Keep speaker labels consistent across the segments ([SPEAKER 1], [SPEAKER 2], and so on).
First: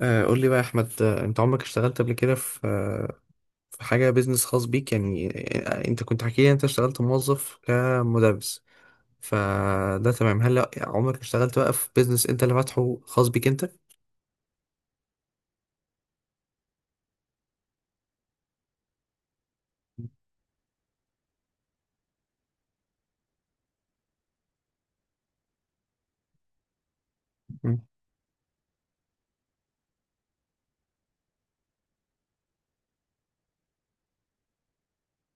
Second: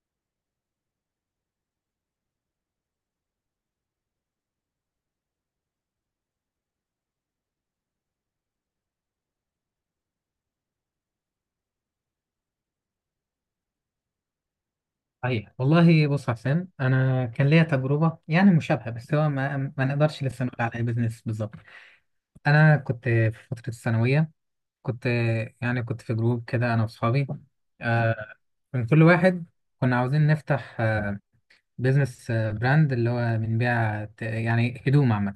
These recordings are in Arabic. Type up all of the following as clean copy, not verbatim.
[SPEAKER 1] قول لي بقى يا احمد، انت عمرك اشتغلت قبل كده في حاجه بيزنس خاص بيك يعني. انت كنت حكي لي انت اشتغلت موظف كمدرس. فده تمام. هل عمرك اشتغلت بقى في بيزنس انت اللي فاتحه خاص بيك انت؟
[SPEAKER 2] صحيح والله. بص يا حسين، انا كان ليا تجربه يعني مشابهه، بس هو ما نقدرش لسه نقول عليها بزنس بالظبط. انا كنت في فتره الثانويه. كنت كنت في جروب كده انا واصحابي.
[SPEAKER 1] مم.
[SPEAKER 2] آه، من كل واحد كنا عاوزين نفتح، بيزنس، براند اللي هو بنبيع يعني هدوم عامه.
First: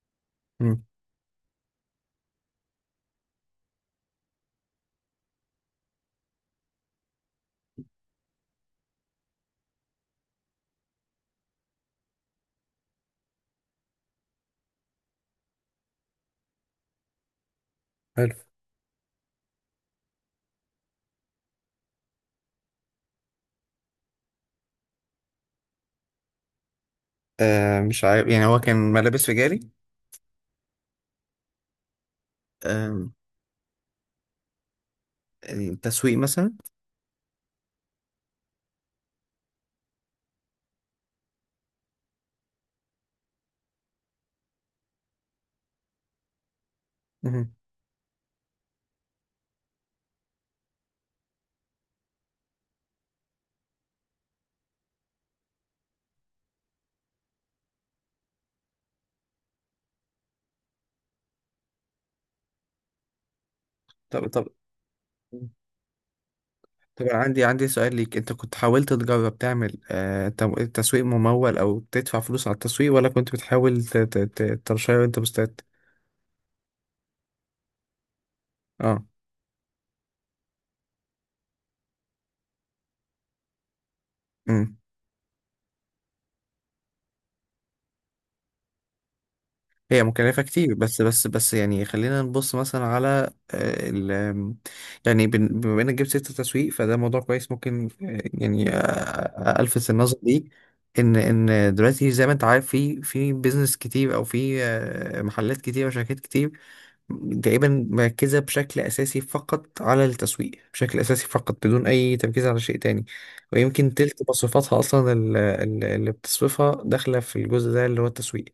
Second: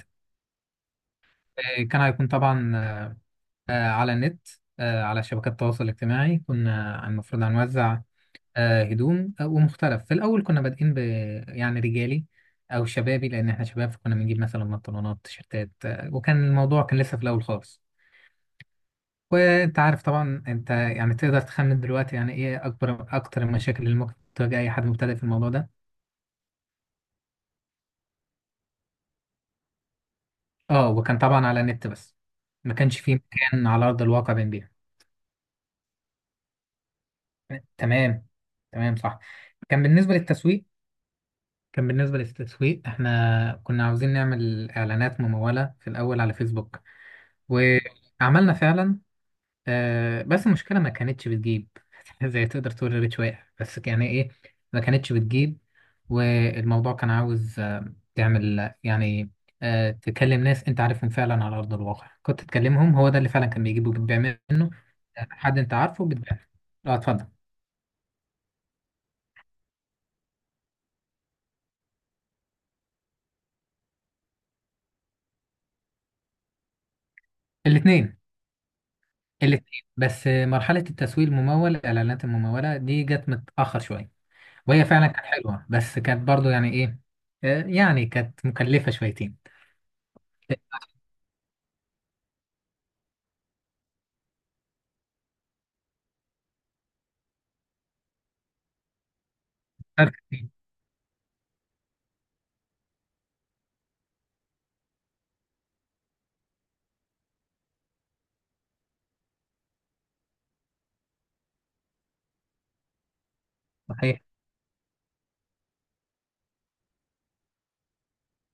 [SPEAKER 1] مم.
[SPEAKER 2] كان هيكون طبعا على النت، على شبكات التواصل الاجتماعي. كنا المفروض هنوزع هدوم ومختلف. في الأول كنا بادئين يعني رجالي أو شبابي، لأن إحنا شباب، فكنا بنجيب مثلا بنطلونات تيشيرتات، وكان الموضوع كان لسه في الأول خالص.
[SPEAKER 1] حلو.
[SPEAKER 2] وأنت عارف طبعا، أنت يعني تقدر تخمن دلوقتي يعني إيه أكتر المشاكل اللي ممكن تواجه أي حد مبتدئ في الموضوع ده.
[SPEAKER 1] مش عارف يعني هو كان ملابس رجالي.
[SPEAKER 2] أه، وكان طبعا على النت بس، ما كانش
[SPEAKER 1] آه
[SPEAKER 2] فيه مكان على أرض الواقع بنبيع.
[SPEAKER 1] تسويق مثلا؟
[SPEAKER 2] تمام، تمام، صح. كان بالنسبة للتسويق كان بالنسبة للتسويق إحنا كنا عاوزين نعمل إعلانات ممولة في الأول على فيسبوك.
[SPEAKER 1] مهم.
[SPEAKER 2] وعملنا فعلا، بس المشكلة ما كانتش بتجيب. زي تقدر تقول الريتش واقع، بس يعني ايه، ما كانتش بتجيب. والموضوع كان عاوز تعمل يعني تكلم ناس انت عارفهم فعلا على ارض الواقع، كنت تكلمهم، هو ده اللي فعلا كان بيجيب وبتبيع
[SPEAKER 1] طب طب
[SPEAKER 2] منه، حد انت عارفه بتبيع. اه،
[SPEAKER 1] طب أنا
[SPEAKER 2] اتفضل.
[SPEAKER 1] عندي سؤال ليك، انت كنت حاولت تجرب تعمل تسويق ممول او تدفع فلوس على التسويق، ولا كنت بتحاول ترشيه وانت مستعد؟
[SPEAKER 2] الاثنين،
[SPEAKER 1] اه.
[SPEAKER 2] الاثنين، بس مرحلة التسويق الممول، الاعلانات الممولة دي جت متأخر شوية.
[SPEAKER 1] امم
[SPEAKER 2] وهي فعلا كانت حلوة، بس كانت برضو يعني ايه، يعني كانت مكلفة شويتين.
[SPEAKER 1] هي مكلفة كتير، بس بس يعني خلينا نبص مثلا على آه، ال آم، يعني، بما انك جبت سيرة التسويق، فده موضوع كويس ممكن يعني الفت
[SPEAKER 2] فرق
[SPEAKER 1] النظر ليه.
[SPEAKER 2] كتير.
[SPEAKER 1] ان دلوقتي زي ما انت عارف، في بيزنس كتير او في محلات كتير وشركات كتير تقريبا مركزة بشكل اساسي فقط على التسويق، بشكل اساسي فقط بدون اي تركيز على شيء تاني، ويمكن
[SPEAKER 2] صحيح.
[SPEAKER 1] تلت مصروفاتها اصلا اللي بتصرفها داخلة في الجزء ده اللي هو التسويق.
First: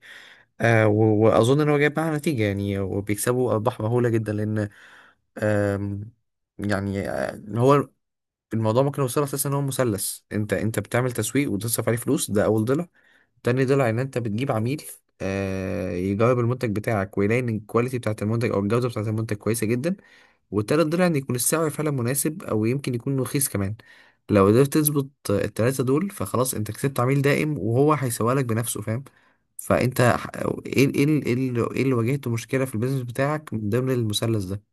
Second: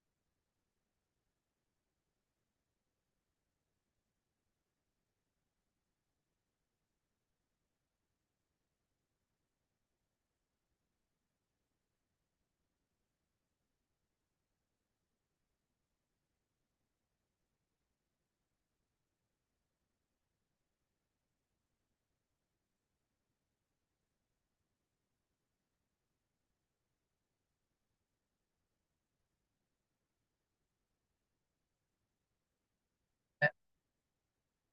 [SPEAKER 1] واظن ان هو جايب معاه نتيجه يعني، وبيكسبوا ارباح مهوله جدا، لان آم، يعني هو الموضوع ممكن يوصل اساسا ان هو مثلث. انت بتعمل تسويق وتصرف عليه فلوس، ده اول ضلع. تاني ضلع ان انت بتجيب عميل يجرب المنتج بتاعك ويلاقي ان الكواليتي بتاعت المنتج او الجوده بتاعت المنتج كويسه جدا. والتالت ضلع ان يكون السعر فعلا مناسب او يمكن يكون رخيص كمان. لو قدرت تظبط التلاتة دول فخلاص انت كسبت عميل دائم وهو هيسوق لك بنفسه، فاهم؟ فانت ح- ايه اللي واجهته مشكلة في البيزنس بتاعك من ضمن المثلث ده؟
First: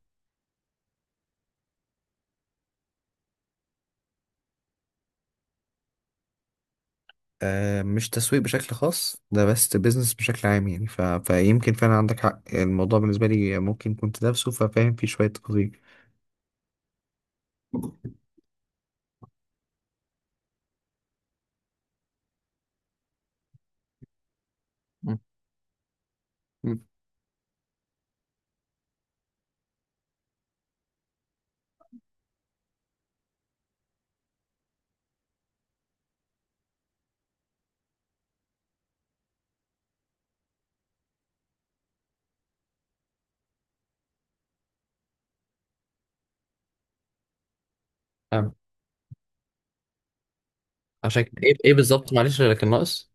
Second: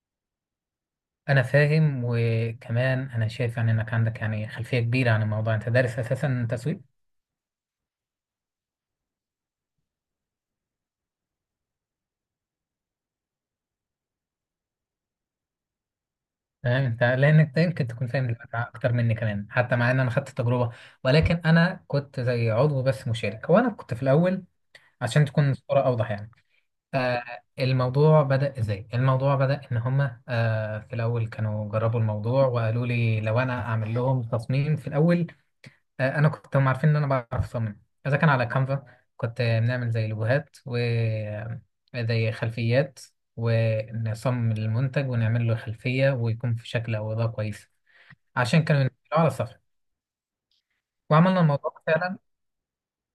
[SPEAKER 2] انا فاهم، وكمان انا شايف يعني انك عندك يعني خلفيه كبيره عن الموضوع. انت دارس اساسا تسويق.
[SPEAKER 1] مش تسويق بشكل خاص ده، بس بيزنس بشكل عام يعني. فيمكن فعلا عندك حق، الموضوع بالنسبة لي ممكن كنت دارسه ففاهم فيه شوية تفاصيل.
[SPEAKER 2] تمام. انت لانك أنت يمكن تكون فاهم دلوقتي اكتر مني كمان، حتى مع ان انا خدت التجربه، ولكن انا كنت زي عضو بس مشارك، وانا كنت في الاول،
[SPEAKER 1] مم.
[SPEAKER 2] عشان تكون الصوره اوضح يعني.
[SPEAKER 1] مم.
[SPEAKER 2] آه، الموضوع بدأ ازاي؟ الموضوع بدأ ان هما في الاول كانوا جربوا الموضوع، وقالوا لي لو انا اعمل لهم تصميم في الاول. انا كنت هم عارفين ان انا بعرف اصمم اذا كان على كانفا. كنت بنعمل زي لوجوهات وزي خلفيات، ونصمم المنتج ونعمل له خلفية، ويكون في شكل او اضاءة كويس،
[SPEAKER 1] فاهم.
[SPEAKER 2] عشان كانوا ينزلوه على الصفحة.
[SPEAKER 1] عشان كده
[SPEAKER 2] وعملنا
[SPEAKER 1] ايه؟
[SPEAKER 2] الموضوع فعلا
[SPEAKER 1] بذلك الناقص.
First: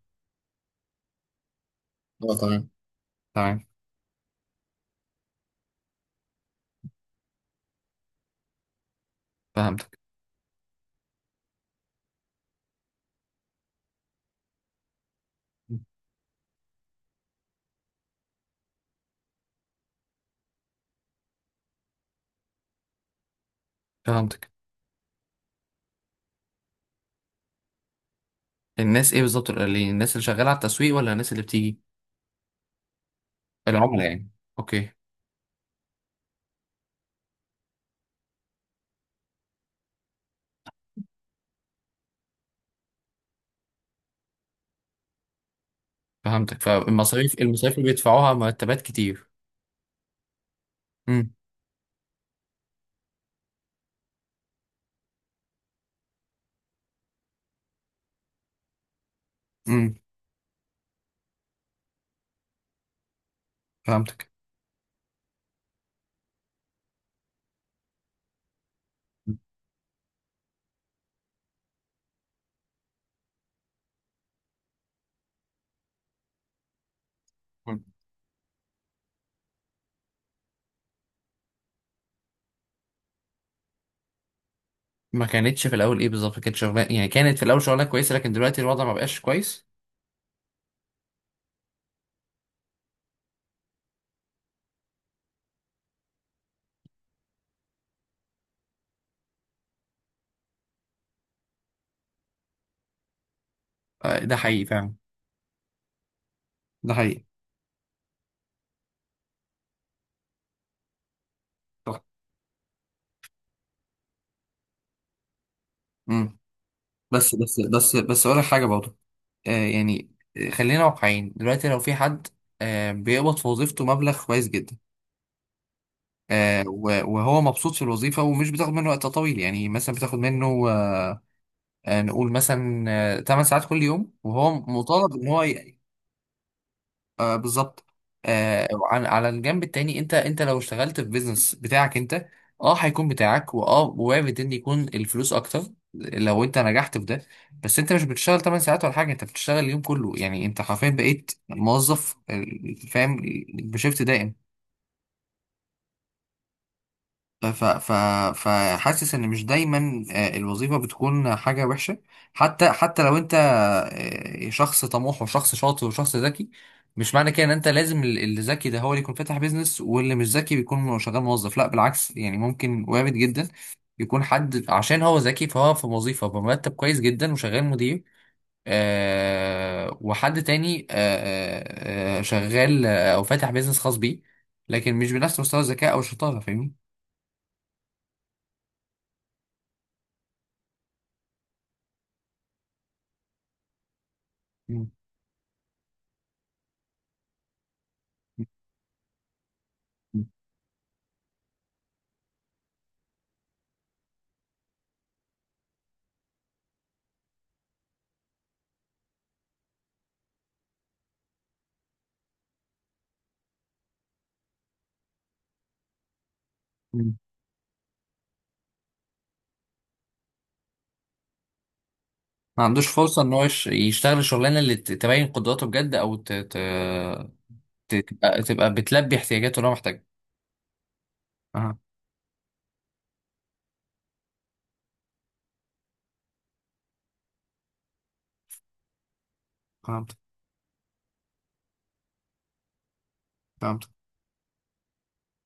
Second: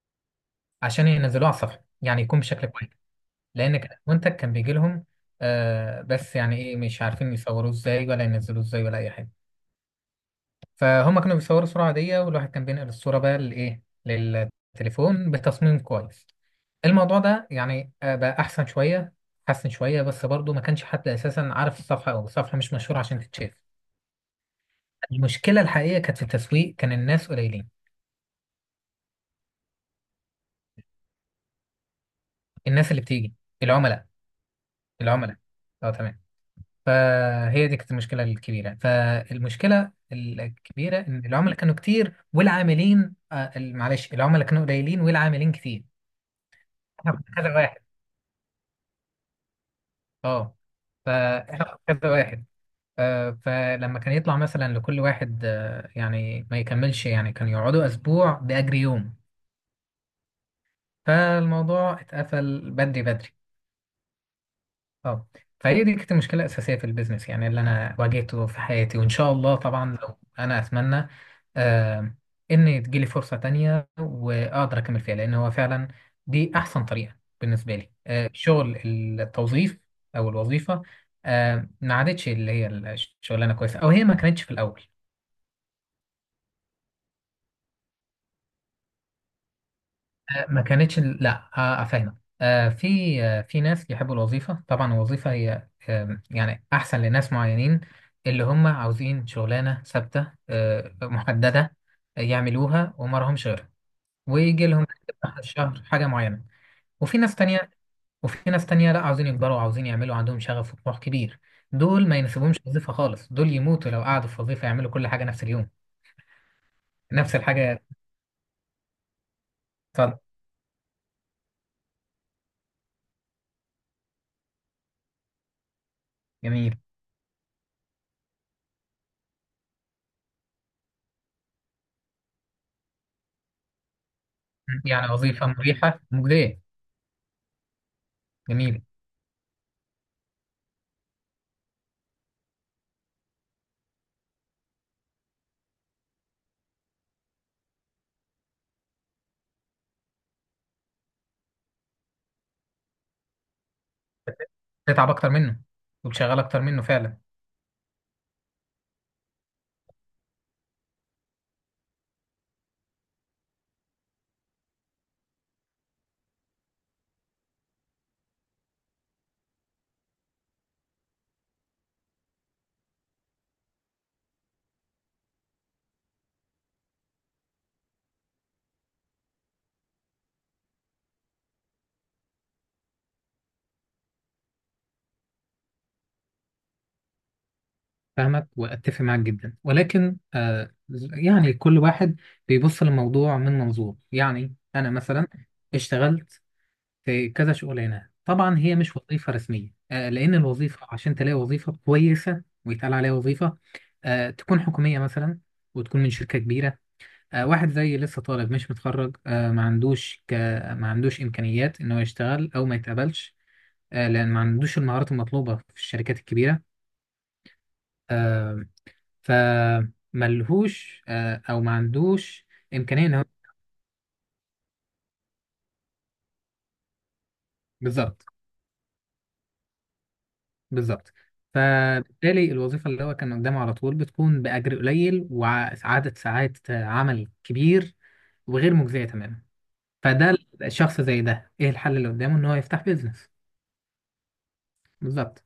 [SPEAKER 2] عشان ينزلوه على الصفحة يعني
[SPEAKER 1] اه
[SPEAKER 2] يكون بشكل
[SPEAKER 1] تمام.
[SPEAKER 2] كويس.
[SPEAKER 1] تمام.
[SPEAKER 2] لان المنتج كان بيجي لهم، آه، بس يعني ايه، مش عارفين يصوروه ازاي ولا ينزلوه ازاي ولا اي حاجه.
[SPEAKER 1] فهمتك.
[SPEAKER 2] فهم كانوا بيصوروا صوره عاديه، والواحد كان بينقل الصوره بقى لايه للتليفون بتصميم كويس. الموضوع ده يعني بقى احسن شويه، بس برضو ما كانش حد اساسا عارف الصفحه، او الصفحه مش مشهوره عشان تتشاف.
[SPEAKER 1] فهمتك.
[SPEAKER 2] المشكله الحقيقيه كانت في التسويق، كان الناس قليلين.
[SPEAKER 1] الناس ايه بالظبط، الناس اللي شغاله على التسويق ولا الناس اللي بتيجي؟
[SPEAKER 2] الناس اللي بتيجي،
[SPEAKER 1] العملاء
[SPEAKER 2] العملاء.
[SPEAKER 1] يعني. اوكي.
[SPEAKER 2] العملاء. اه تمام. فهي دي كانت المشكلة الكبيرة. فالمشكلة الكبيرة إن العملاء كانوا كتير والعاملين معلش، العملاء كانوا قليلين والعاملين كتير.
[SPEAKER 1] فهمتك،
[SPEAKER 2] احنا كنا
[SPEAKER 1] فالمصاريف،
[SPEAKER 2] كذا واحد.
[SPEAKER 1] اللي بيدفعوها مرتبات كتير.
[SPEAKER 2] اه،
[SPEAKER 1] امم
[SPEAKER 2] فاحنا كنا كذا واحد. فلما كان يطلع مثلا لكل واحد، يعني ما يكملش، يعني كانوا يقعدوا أسبوع بأجر يوم.
[SPEAKER 1] امم
[SPEAKER 2] فالموضوع اتقفل بدري بدري.
[SPEAKER 1] فهمتك.
[SPEAKER 2] اه، فهي دي كانت المشكله الاساسيه في البيزنس يعني، اللي انا واجهته في حياتي. وان شاء الله طبعا لو انا اتمنى آه ان تجيلي فرصه تانية واقدر اكمل فيها، لان هو فعلا دي احسن طريقه بالنسبه
[SPEAKER 1] مم.
[SPEAKER 2] لي. شغل التوظيف او الوظيفه ما عادتش اللي هي الشغلانه كويسه، او هي ما كانتش في الاول.
[SPEAKER 1] ما كانتش في الاول ايه بالظبط؟ كانت شغلانه يعني كانت في الاول شغلانه كويسه، لكن دلوقتي الوضع ما بقاش كويس؟
[SPEAKER 2] ما كانتش، لا. افهمك. آه، في في ناس يحبوا الوظيفه. طبعا الوظيفه هي، يعني احسن لناس معينين، اللي هم عاوزين شغلانه ثابته محدده يعملوها وما لهمش غيرها،
[SPEAKER 1] ده حقيقي
[SPEAKER 2] ويجي لهم
[SPEAKER 1] فعلا.
[SPEAKER 2] آخر الشهر حاجه معينه.
[SPEAKER 1] ده
[SPEAKER 2] وفي
[SPEAKER 1] حقيقي.
[SPEAKER 2] ناس تانية، لا عاوزين يكبروا، عاوزين يعملوا، عندهم شغف وطموح كبير.
[SPEAKER 1] صح.
[SPEAKER 2] دول ما يناسبهمش وظيفه خالص، دول يموتوا لو قعدوا في وظيفه يعملوا كل حاجه نفس اليوم.
[SPEAKER 1] امم بس
[SPEAKER 2] نفس
[SPEAKER 1] بس
[SPEAKER 2] الحاجه.
[SPEAKER 1] بس بس اقول لك حاجه برضه. يعني
[SPEAKER 2] اتفضل.
[SPEAKER 1] خلينا واقعيين دلوقتي. لو في حد بيقبض في وظيفته مبلغ كويس جدا،
[SPEAKER 2] جميل.
[SPEAKER 1] وهو مبسوط في الوظيفة ومش بتاخد منه وقت طويل، يعني مثلا بتاخد منه نقول مثلا 8 ساعات كل يوم، وهو
[SPEAKER 2] يعني
[SPEAKER 1] مطالب ان هو
[SPEAKER 2] وظيفه مريحه مجديه.
[SPEAKER 1] بالظبط.
[SPEAKER 2] جميل.
[SPEAKER 1] على الجنب التاني، انت لو اشتغلت في بيزنس بتاعك انت، اه هيكون بتاعك، واه وارد ان يكون الفلوس اكتر لو انت نجحت في ده، بس انت مش بتشتغل 8 ساعات ولا حاجة، انت بتشتغل اليوم كله، يعني انت حرفيا بقيت موظف فاهم، بشيفت دائم.
[SPEAKER 2] تتعب اكتر منه وتشغل اكتر منه فعلا.
[SPEAKER 1] ف ف فحاسس ان مش دايما الوظيفه بتكون حاجه وحشه. حتى لو انت شخص طموح وشخص شاطر وشخص ذكي، مش معنى كده ان انت لازم اللي ذكي ده هو اللي يكون فاتح بيزنس واللي مش ذكي بيكون شغال موظف. لا بالعكس، يعني ممكن وارد جدا يكون حد عشان هو ذكي فهو في وظيفه بمرتب كويس جدا وشغال مدير، وحد تاني شغال او فاتح بيزنس خاص بيه، لكن مش بنفس مستوى الذكاء او الشطاره، فاهمني؟
[SPEAKER 2] فاهمك واتفق معاك جدا، ولكن يعني كل واحد بيبص للموضوع من منظور. يعني
[SPEAKER 1] مم.
[SPEAKER 2] انا مثلا اشتغلت في كذا شغلانه، طبعا هي مش وظيفه رسميه. آه،
[SPEAKER 1] مم.
[SPEAKER 2] لان الوظيفه عشان تلاقي وظيفه كويسه ويتقال عليها وظيفه تكون حكوميه مثلا، وتكون من شركه كبيره. آه، واحد زي لسه طالب مش متخرج، آه ما عندوش امكانيات انه يشتغل او ما يتقبلش، آه، لان ما عندوش المهارات المطلوبه في الشركات الكبيره. آه، فملهوش او ما عندوش
[SPEAKER 1] ما عندوش
[SPEAKER 2] امكانيه ان
[SPEAKER 1] فرصة
[SPEAKER 2] هو.
[SPEAKER 1] ان هو يشتغل الشغلانة اللي تبين قدراته بجد، او
[SPEAKER 2] بالظبط.
[SPEAKER 1] تبقى بتلبي احتياجاته اللي هو محتاجها.
[SPEAKER 2] بالظبط.
[SPEAKER 1] اها.
[SPEAKER 2] فبالتالي الوظيفه اللي هو كان قدامه على طول بتكون باجر قليل وعدد ساعات عمل كبير، وغير مجزيه تماما.
[SPEAKER 1] فهمت.
[SPEAKER 2] فده الشخص زي ده ايه الحل اللي قدامه؟ ان هو يفتح بيزنس.
[SPEAKER 1] فهمت.
[SPEAKER 2] بالظبط.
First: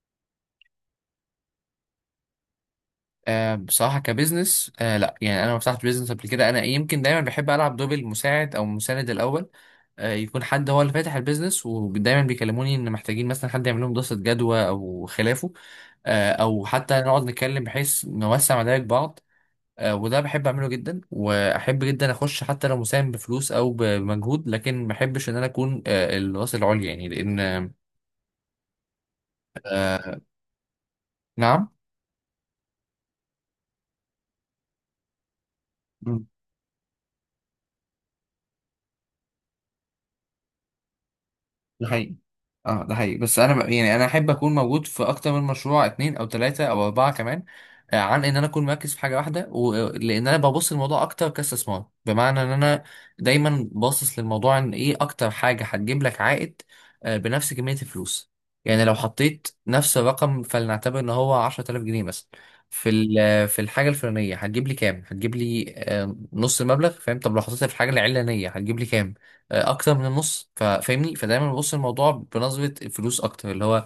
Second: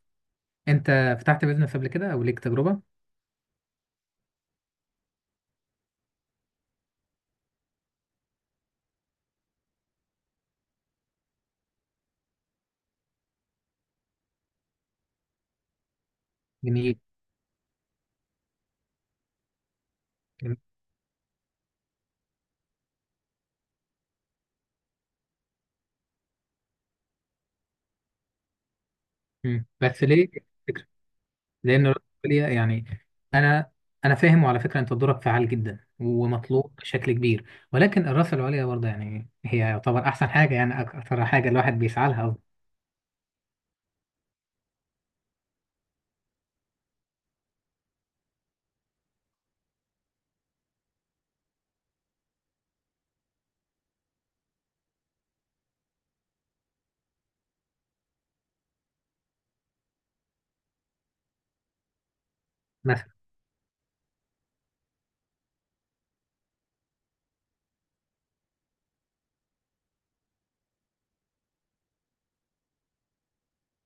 [SPEAKER 2] انت فتحت بيزنس قبل كده او ليك تجربه؟
[SPEAKER 1] بصراحة كبزنس، لا، يعني أنا ما فتحت بزنس قبل كده، أنا يمكن دايما بحب ألعب دور المساعد أو المساند الأول. يكون حد هو اللي فاتح البيزنس ودايما بيكلموني إن محتاجين مثلا حد يعمل لهم دراسة جدوى أو خلافه، أو حتى
[SPEAKER 2] جميل.
[SPEAKER 1] نقعد نتكلم بحيث نوسع مدارك بعض. وده بحب
[SPEAKER 2] جميل.
[SPEAKER 1] اعمله جدا، واحب جدا اخش حتى لو مساهم بفلوس او بمجهود، لكن ما احبش ان انا اكون الراس العليا يعني، لان
[SPEAKER 2] مم. بس
[SPEAKER 1] آه،
[SPEAKER 2] ليه؟
[SPEAKER 1] نعم.
[SPEAKER 2] لان الرأسمالية يعني، انا انا فاهم. وعلى فكره انت دورك فعال جدا ومطلوب بشكل كبير، ولكن الرأس العليا برضه يعني هي يعتبر احسن حاجه، يعني اكثر حاجه الواحد
[SPEAKER 1] ده
[SPEAKER 2] بيسعى
[SPEAKER 1] حقيقي.
[SPEAKER 2] لها.
[SPEAKER 1] اه، ده حقيقي، بس انا يعني انا احب اكون موجود في اكتر من مشروع، اتنين او تلاتة او اربعة كمان، عن ان انا اكون مركز في حاجة واحدة، لان انا ببص للموضوع اكتر كاستثمار، بمعنى ان انا دايما باصص للموضوع ان ايه اكتر حاجة هتجيب لك عائد بنفس كمية الفلوس. يعني لو حطيت نفس الرقم، فلنعتبر ان هو 10,000 جنيه مثلا، في
[SPEAKER 2] مثلا.
[SPEAKER 1] في الحاجة الفلانية، هتجيب لي كام؟ هتجيب لي نص المبلغ، فاهم؟ طب لو حطيتها في الحاجة العلانية، هتجيب لي كام؟ اكتر من النص، فاهمني؟ فدايما ببص الموضوع بنظره الفلوس اكتر اللي هو آه،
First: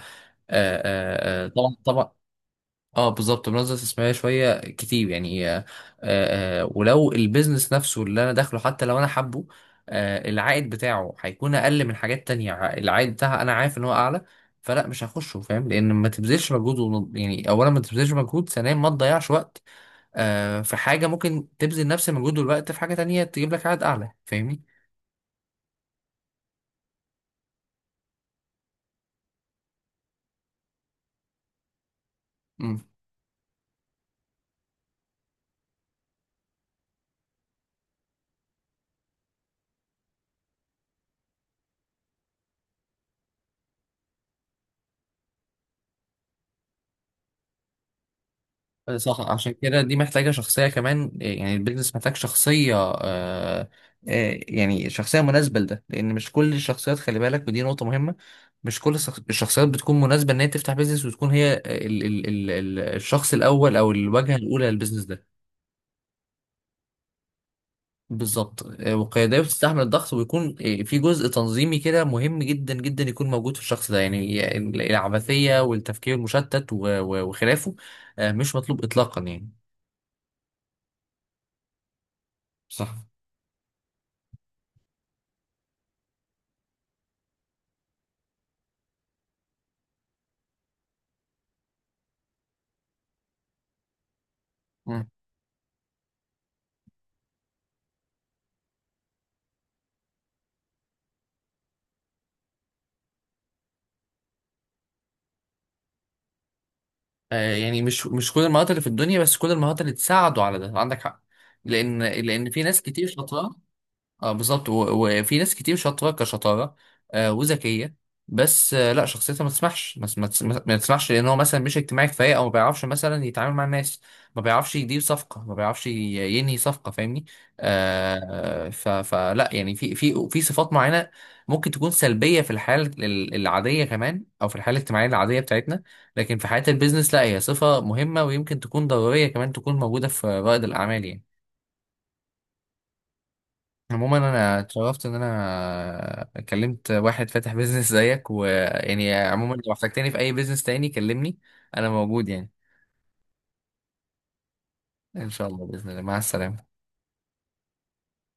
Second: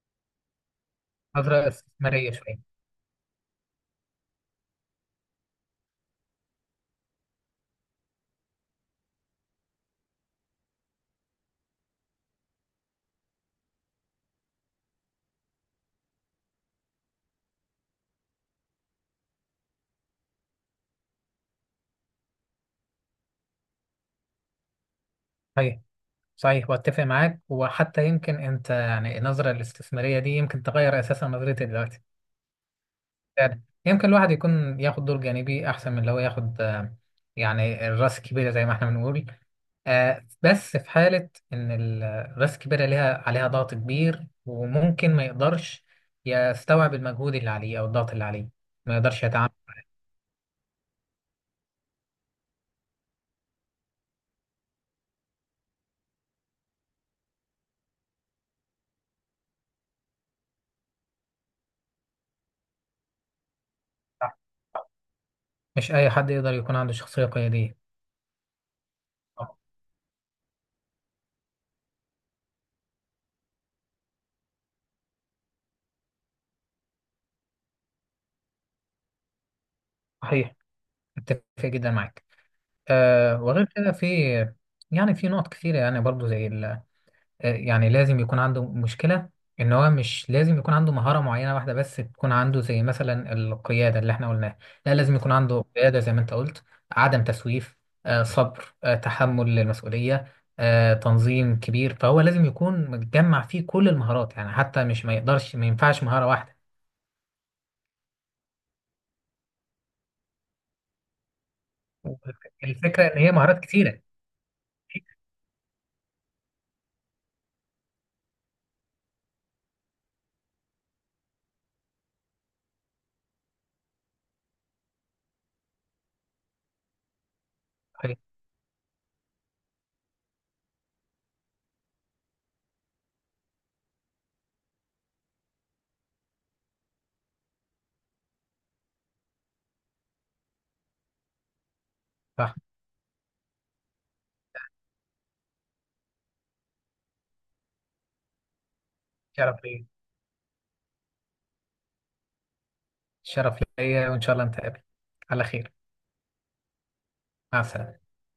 [SPEAKER 1] آه، آه،
[SPEAKER 2] نظرة
[SPEAKER 1] طبعا طبعا.
[SPEAKER 2] استثمارية شوية.
[SPEAKER 1] اه بالظبط، بنظره استثماريه شويه كتير يعني، ولو البيزنس نفسه اللي انا داخله، حتى لو انا حابه، العائد بتاعه هيكون اقل من حاجات تانية، العائد بتاعها انا عارف ان هو اعلى، فلا مش هخشه، فاهم؟ لان ما تبذلش مجهود، يعني اولا ما تبذلش مجهود، ثانيا ما تضيعش وقت، في حاجه ممكن تبذل نفس المجهود والوقت في حاجه تانية تجيب لك عائد اعلى، فاهمني؟
[SPEAKER 2] صحيح. صحيح واتفق معاك، وحتى يمكن انت يعني النظرة الاستثمارية دي يمكن تغير اساسا نظرتي دلوقتي. فعلا يمكن الواحد يكون ياخد دور جانبي احسن من اللي هو ياخد، يعني الراس الكبيرة زي ما احنا بنقول. بس في حالة إن الراس الكبيرة ليها عليها ضغط كبير، وممكن ما يقدرش يستوعب المجهود اللي عليه أو الضغط اللي عليه، ما
[SPEAKER 1] صح.
[SPEAKER 2] يقدرش يتعامل.
[SPEAKER 1] عشان كده دي محتاجة شخصية كمان، يعني البيزنس محتاج شخصية يعني شخصية مناسبة لده، لأن مش كل الشخصيات، خلي بالك ودي نقطة مهمة، مش كل الشخصيات بتكون مناسبة إن هي تفتح بيزنس وتكون هي ال ال ال ال الشخص الأول أو الواجهة
[SPEAKER 2] صح.
[SPEAKER 1] الأولى للبيزنس ده.
[SPEAKER 2] مش أي حد يقدر يكون عنده شخصية قيادية.
[SPEAKER 1] بالظبط. والقيادية
[SPEAKER 2] آه،
[SPEAKER 1] بتستحمل الضغط ويكون في جزء تنظيمي كده مهم جدا جدا يكون موجود في الشخص ده، يعني العبثية والتفكير المشتت وخلافه مش مطلوب إطلاقا يعني.
[SPEAKER 2] صحيح. أتفق جدا معاك.
[SPEAKER 1] صح.
[SPEAKER 2] أه، وغير كده في نقط كثيرة، يعني برضو زي ال آه، يعني لازم يكون عنده مشكلة، ان هو مش لازم يكون عنده مهارة معينة واحدة بس، تكون عنده زي مثلا القيادة اللي احنا قلناها. لا، لازم يكون عنده قيادة زي ما انت قلت، عدم تسويف، صبر، تحمل للمسؤولية، تنظيم كبير. فهو لازم يكون متجمع فيه كل المهارات، يعني حتى مش، ما يقدرش، ما ينفعش مهارة واحدة.
[SPEAKER 1] يعني مش كل المهارات اللي في الدنيا، بس كل المهارات اللي تساعده على ده، عندك حق، لان في ناس
[SPEAKER 2] الفكرة
[SPEAKER 1] كتير
[SPEAKER 2] ان هي
[SPEAKER 1] شاطره.
[SPEAKER 2] مهارات كتيرة.
[SPEAKER 1] اه بالظبط، وفي ناس كتير شاطره كشطاره وذكيه، بس لا شخصيتها ما تسمحش، ما تسمحش، لان هو مثلا مش اجتماعي كفايه او ما بيعرفش مثلا يتعامل مع الناس، ما بيعرفش يدير صفقه، ما بيعرفش ينهي صفقه، فاهمني؟
[SPEAKER 2] صحيح.
[SPEAKER 1] آه ف فلا يعني في صفات معينه ممكن تكون سلبيه في الحياه العاديه كمان او في الحياه الاجتماعيه العاديه بتاعتنا، لكن في حياه البيزنس لا، هي صفه مهمه ويمكن تكون ضروريه كمان تكون موجوده في رائد الاعمال يعني.
[SPEAKER 2] صح.
[SPEAKER 1] عموما انا اتشرفت ان انا كلمت واحد فاتح بيزنس زيك، ويعني عموما
[SPEAKER 2] شرف
[SPEAKER 1] لو
[SPEAKER 2] ليا.
[SPEAKER 1] احتجتني في اي بيزنس تاني كلمني، انا موجود يعني.
[SPEAKER 2] شرف ليا، وان شاء الله نتقابل
[SPEAKER 1] ان
[SPEAKER 2] على
[SPEAKER 1] شاء الله،
[SPEAKER 2] خير.
[SPEAKER 1] باذن الله، مع السلامه.
[SPEAKER 2] مع السلامة.